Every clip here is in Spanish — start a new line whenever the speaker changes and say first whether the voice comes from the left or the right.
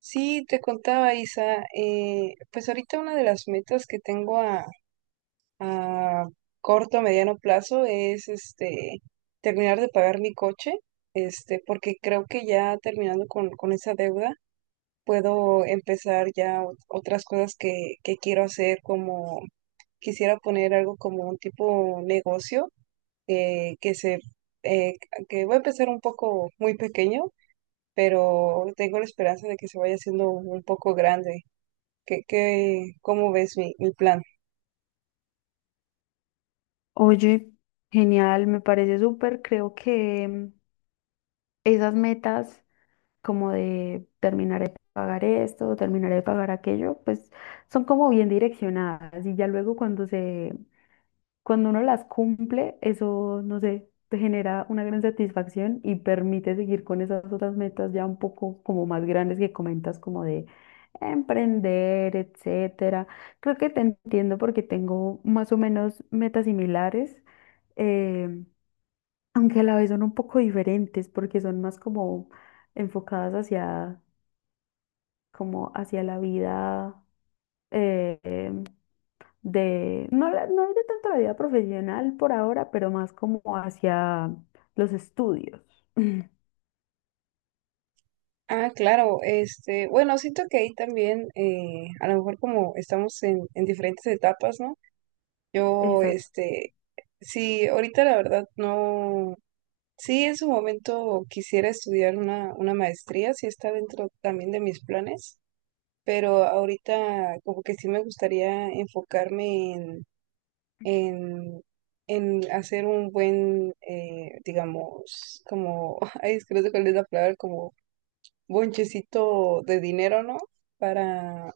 right: Sí, te contaba Isa, pues ahorita una de las metas que tengo a corto o mediano plazo es terminar de pagar mi coche, porque creo que ya terminando con esa deuda puedo empezar ya otras cosas que quiero hacer, como quisiera poner algo como un tipo negocio, eh, que se eh, que voy a empezar un poco muy pequeño, pero tengo la esperanza de que se vaya haciendo un poco grande. ¿Qué, cómo ves mi plan?
left: Oye, genial, me parece súper. Creo que esas metas como de terminar de pagar esto, terminar de pagar aquello, pues son como bien direccionadas y ya luego cuando uno las cumple, eso, no sé, te genera una gran satisfacción y permite seguir con esas otras metas ya un poco como más grandes que comentas como de emprender, etcétera. Creo que te entiendo porque tengo más o menos metas similares. em, Aunque a la vez son un poco diferentes porque son más como enfocadas como hacia la vida em, de, no, la- no de tanto la vida profesional por ahora, pero más como hacia los estudios.
right: Ah, claro, este, bueno, siento que ahí también, a lo mejor como estamos en diferentes etapas, ¿no? Yo,
left: Exacto.
right: este, sí, ahorita la verdad no, sí en su momento quisiera estudiar una maestría, sí está dentro también de mis planes, pero ahorita como que sí me gustaría enfocarme en, en hacer un buen, digamos, como, ay, es que no sé cuál es la palabra, como bonchecito de dinero, ¿no? Para,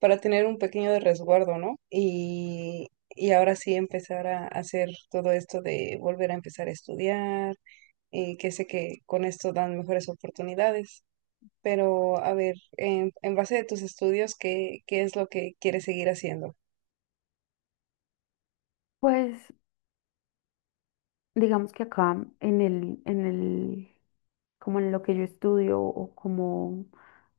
right: para tener un pequeño de resguardo, ¿no? Y ahora sí empezar a hacer todo esto de volver a empezar a estudiar, que sé que con esto dan mejores oportunidades. Pero, a ver, en base de tus estudios, ¿qué, qué es lo que quieres seguir haciendo?
left: Pues digamos que acá en el como en lo que yo estudio o como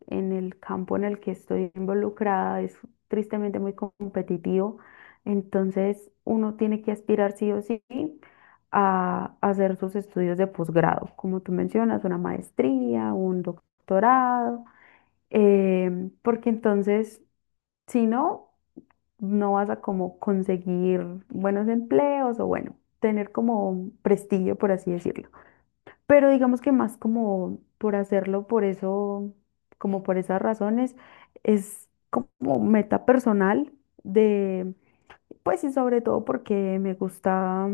left: en el campo en el que estoy involucrada, es tristemente muy competitivo. Entonces, uno tiene que aspirar sí o sí a hacer sus estudios de posgrado, como tú mencionas, una maestría, un doctorado, porque entonces, si no, no vas a como conseguir buenos empleos o bueno, tener como prestigio, por así decirlo. Pero digamos que más como por hacerlo, por eso, como por esas razones, es como meta personal de, pues y sobre todo porque me gusta,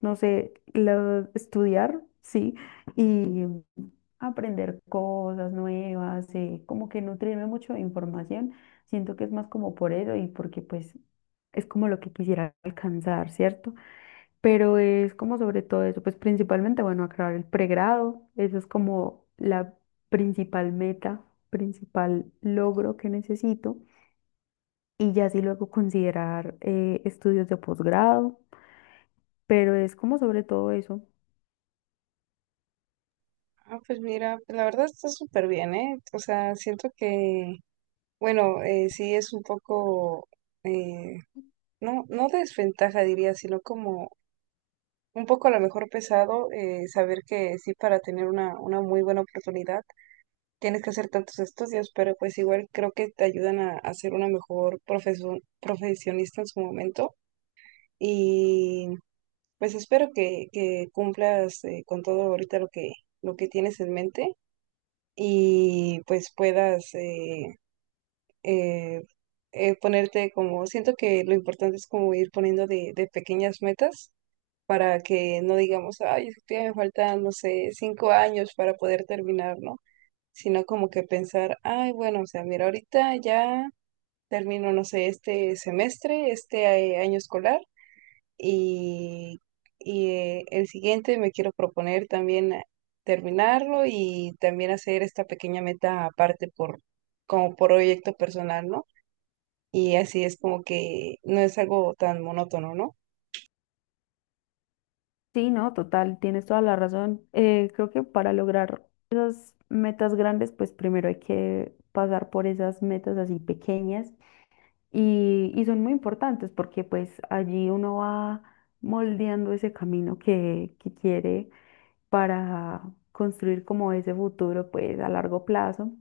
left: no sé, estudiar, sí, y aprender cosas nuevas, como que nutrirme mucho de información. Siento que es más como por eso y porque pues es como lo que quisiera alcanzar, ¿cierto? Pero es como sobre todo eso, pues principalmente, bueno, acabar el pregrado, eso es como la principal meta, principal logro que necesito, y ya sí luego considerar estudios de posgrado, pero es como sobre todo eso.
right: Ah, pues mira, la verdad está súper bien, ¿eh? O sea, siento que, bueno, sí es un poco, eh, no, no desventaja diría, sino como un poco a lo mejor pesado saber que sí, para tener una muy buena oportunidad tienes que hacer tantos estudios, pero pues igual creo que te ayudan a ser una mejor profesionista en su momento y pues espero que cumplas con todo ahorita lo que tienes en mente y pues puedas eh, ponerte como, siento que lo importante es como ir poniendo de pequeñas metas para que no digamos, ay, es que todavía me faltan, no sé, 5 años para poder terminar, ¿no? Sino como que pensar, ay, bueno, o sea, mira, ahorita ya termino, no sé, este semestre, este año escolar y, y el siguiente me quiero proponer también terminarlo y también hacer esta pequeña meta aparte por, como proyecto personal, ¿no? Y así es como que no es algo tan monótono, ¿no?
left: Sí, no, total, tienes toda la razón. Creo que para lograr esas metas grandes, pues primero hay que pasar por esas metas así pequeñas. Y son muy importantes porque pues allí uno va moldeando ese camino que quiere para construir como ese futuro pues a largo plazo.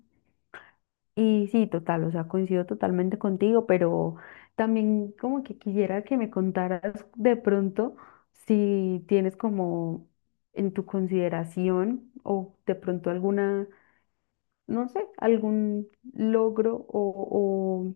left: Y sí, total, o sea, coincido totalmente contigo, pero también como que quisiera que me contaras de pronto si tienes como en tu consideración o de pronto alguna, no sé, algún logro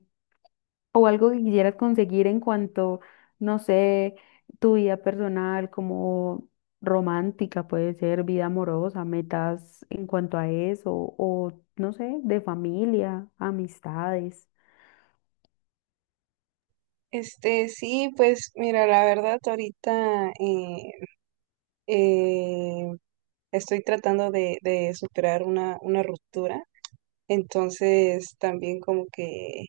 left: o algo que quisieras conseguir en cuanto, no sé, tu vida personal, como romántica puede ser, vida amorosa, metas en cuanto a eso, o no sé, de familia, amistades.
right: Este, sí, pues mira, la verdad ahorita eh, estoy tratando de superar una ruptura, entonces también como que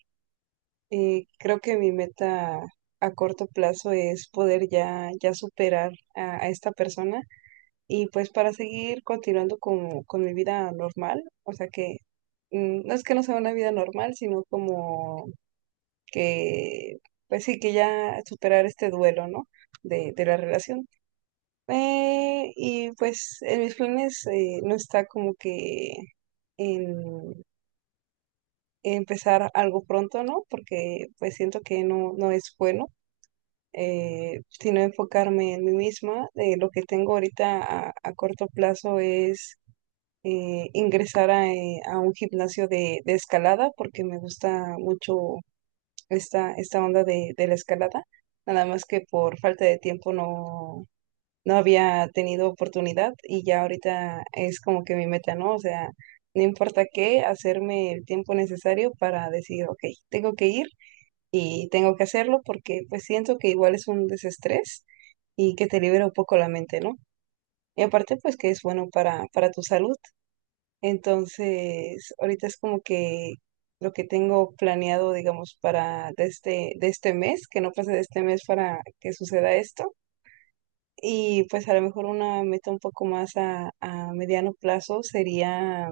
right: creo que mi meta a corto plazo es poder ya, ya superar a esta persona y pues para seguir continuando con mi vida normal, o sea que mm, no es que no sea una vida normal, sino como que, pues sí, que ya superar este duelo, ¿no? De la relación. Y pues en mis planes no está como que en empezar algo pronto, ¿no? Porque pues siento que no, no es bueno, sino enfocarme en mí misma. Lo que tengo ahorita a corto plazo es ingresar a un gimnasio de escalada porque me gusta mucho esta onda de la escalada, nada más que por falta de tiempo no, no había tenido oportunidad y ya ahorita es como que mi meta, ¿no? O sea, no importa qué, hacerme el tiempo necesario para decir, ok, tengo que ir y tengo que hacerlo porque pues siento que igual es un desestrés y que te libera un poco la mente, ¿no? Y aparte pues que es bueno para tu salud. Entonces, ahorita es como que lo que tengo planeado, digamos, para de este mes, que no pase de este mes para que suceda esto. Y pues a lo mejor una meta un poco más a mediano plazo sería,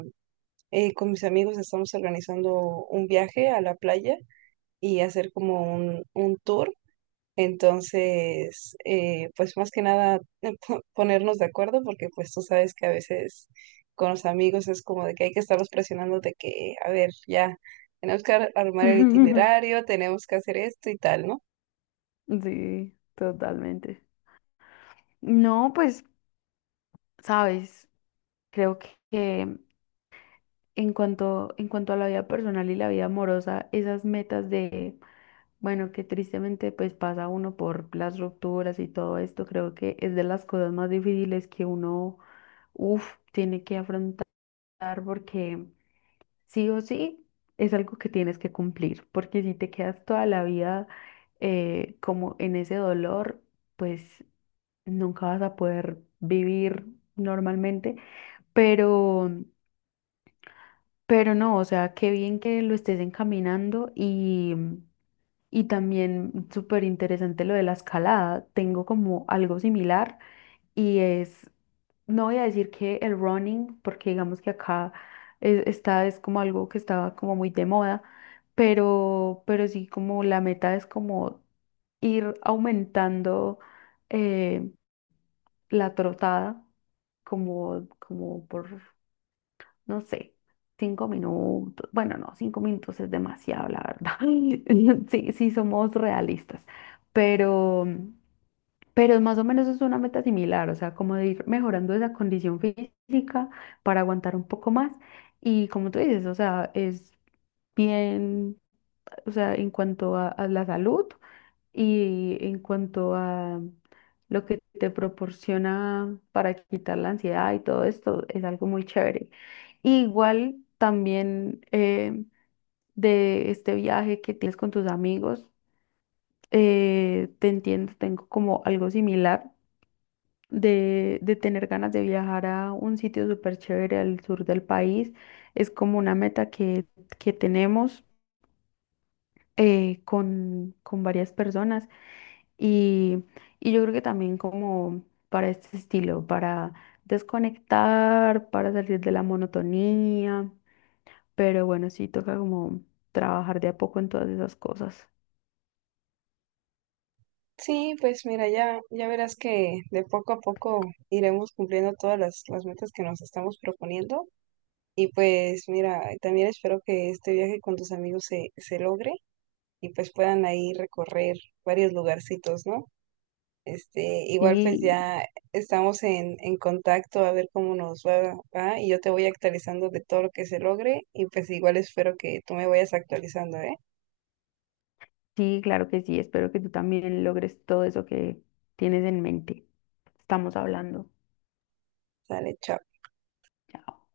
right: con mis amigos estamos organizando un viaje a la playa y hacer como un tour entonces, pues más que nada ponernos de acuerdo porque pues tú sabes que a veces con los amigos es como de que hay que estarlos presionando de que, a ver, ya, tenemos que armar el itinerario, tenemos que hacer esto y tal, ¿no?
left: Sí, totalmente. No, pues, sabes, creo que en cuanto a la vida personal y la vida amorosa, esas metas de, bueno, que tristemente pues pasa uno por las rupturas y todo esto, creo que es de las cosas más difíciles que uno, uff, tiene que afrontar porque sí o sí es algo que tienes que cumplir, porque si te quedas toda la vida como en ese dolor, pues nunca vas a poder vivir normalmente, pero, pero no, o sea, qué bien que lo estés encaminando y... Y también súper interesante lo de la escalada. Tengo como algo similar y es, no voy a decir que el running, porque digamos que acá está, es como algo que estaba como muy de moda, pero sí como la meta es como ir aumentando eh, la trotada como por no sé, 5 minutos. Bueno, no, 5 minutos es demasiado, la verdad. Sí, sí, somos realistas. Pero, pero más o menos es una meta similar, o sea, como de ir mejorando esa condición física para aguantar un poco más. Y como tú dices, o sea, es bien, o sea, en cuanto a la salud. Y en cuanto a lo que te proporciona para quitar la ansiedad y todo esto, es algo muy chévere. Igual también de este viaje que tienes con tus amigos, te entiendo, tengo como algo similar de tener ganas de viajar a un sitio súper chévere al sur del país. Es como una meta que tenemos con varias personas. Y, y yo creo que también como para este estilo, para desconectar, para salir de la monotonía, pero bueno, sí toca como trabajar de a poco en todas esas cosas.
right: Sí, pues mira, ya, ya verás que de poco a poco iremos cumpliendo todas las metas que nos estamos proponiendo. Y pues mira, también espero que este viaje con tus amigos se, se logre y pues puedan ahí recorrer varios lugarcitos, ¿no? Este, igual pues
left: Sí,
right: ya estamos en contacto a ver cómo nos va, va, y yo te voy actualizando de todo lo que se logre y pues igual espero que tú me vayas actualizando, ¿eh?
left: sí, claro que sí, espero que tú también logres todo eso que tienes en mente. Estamos hablando.
right: Sale, chao.
left: Chao.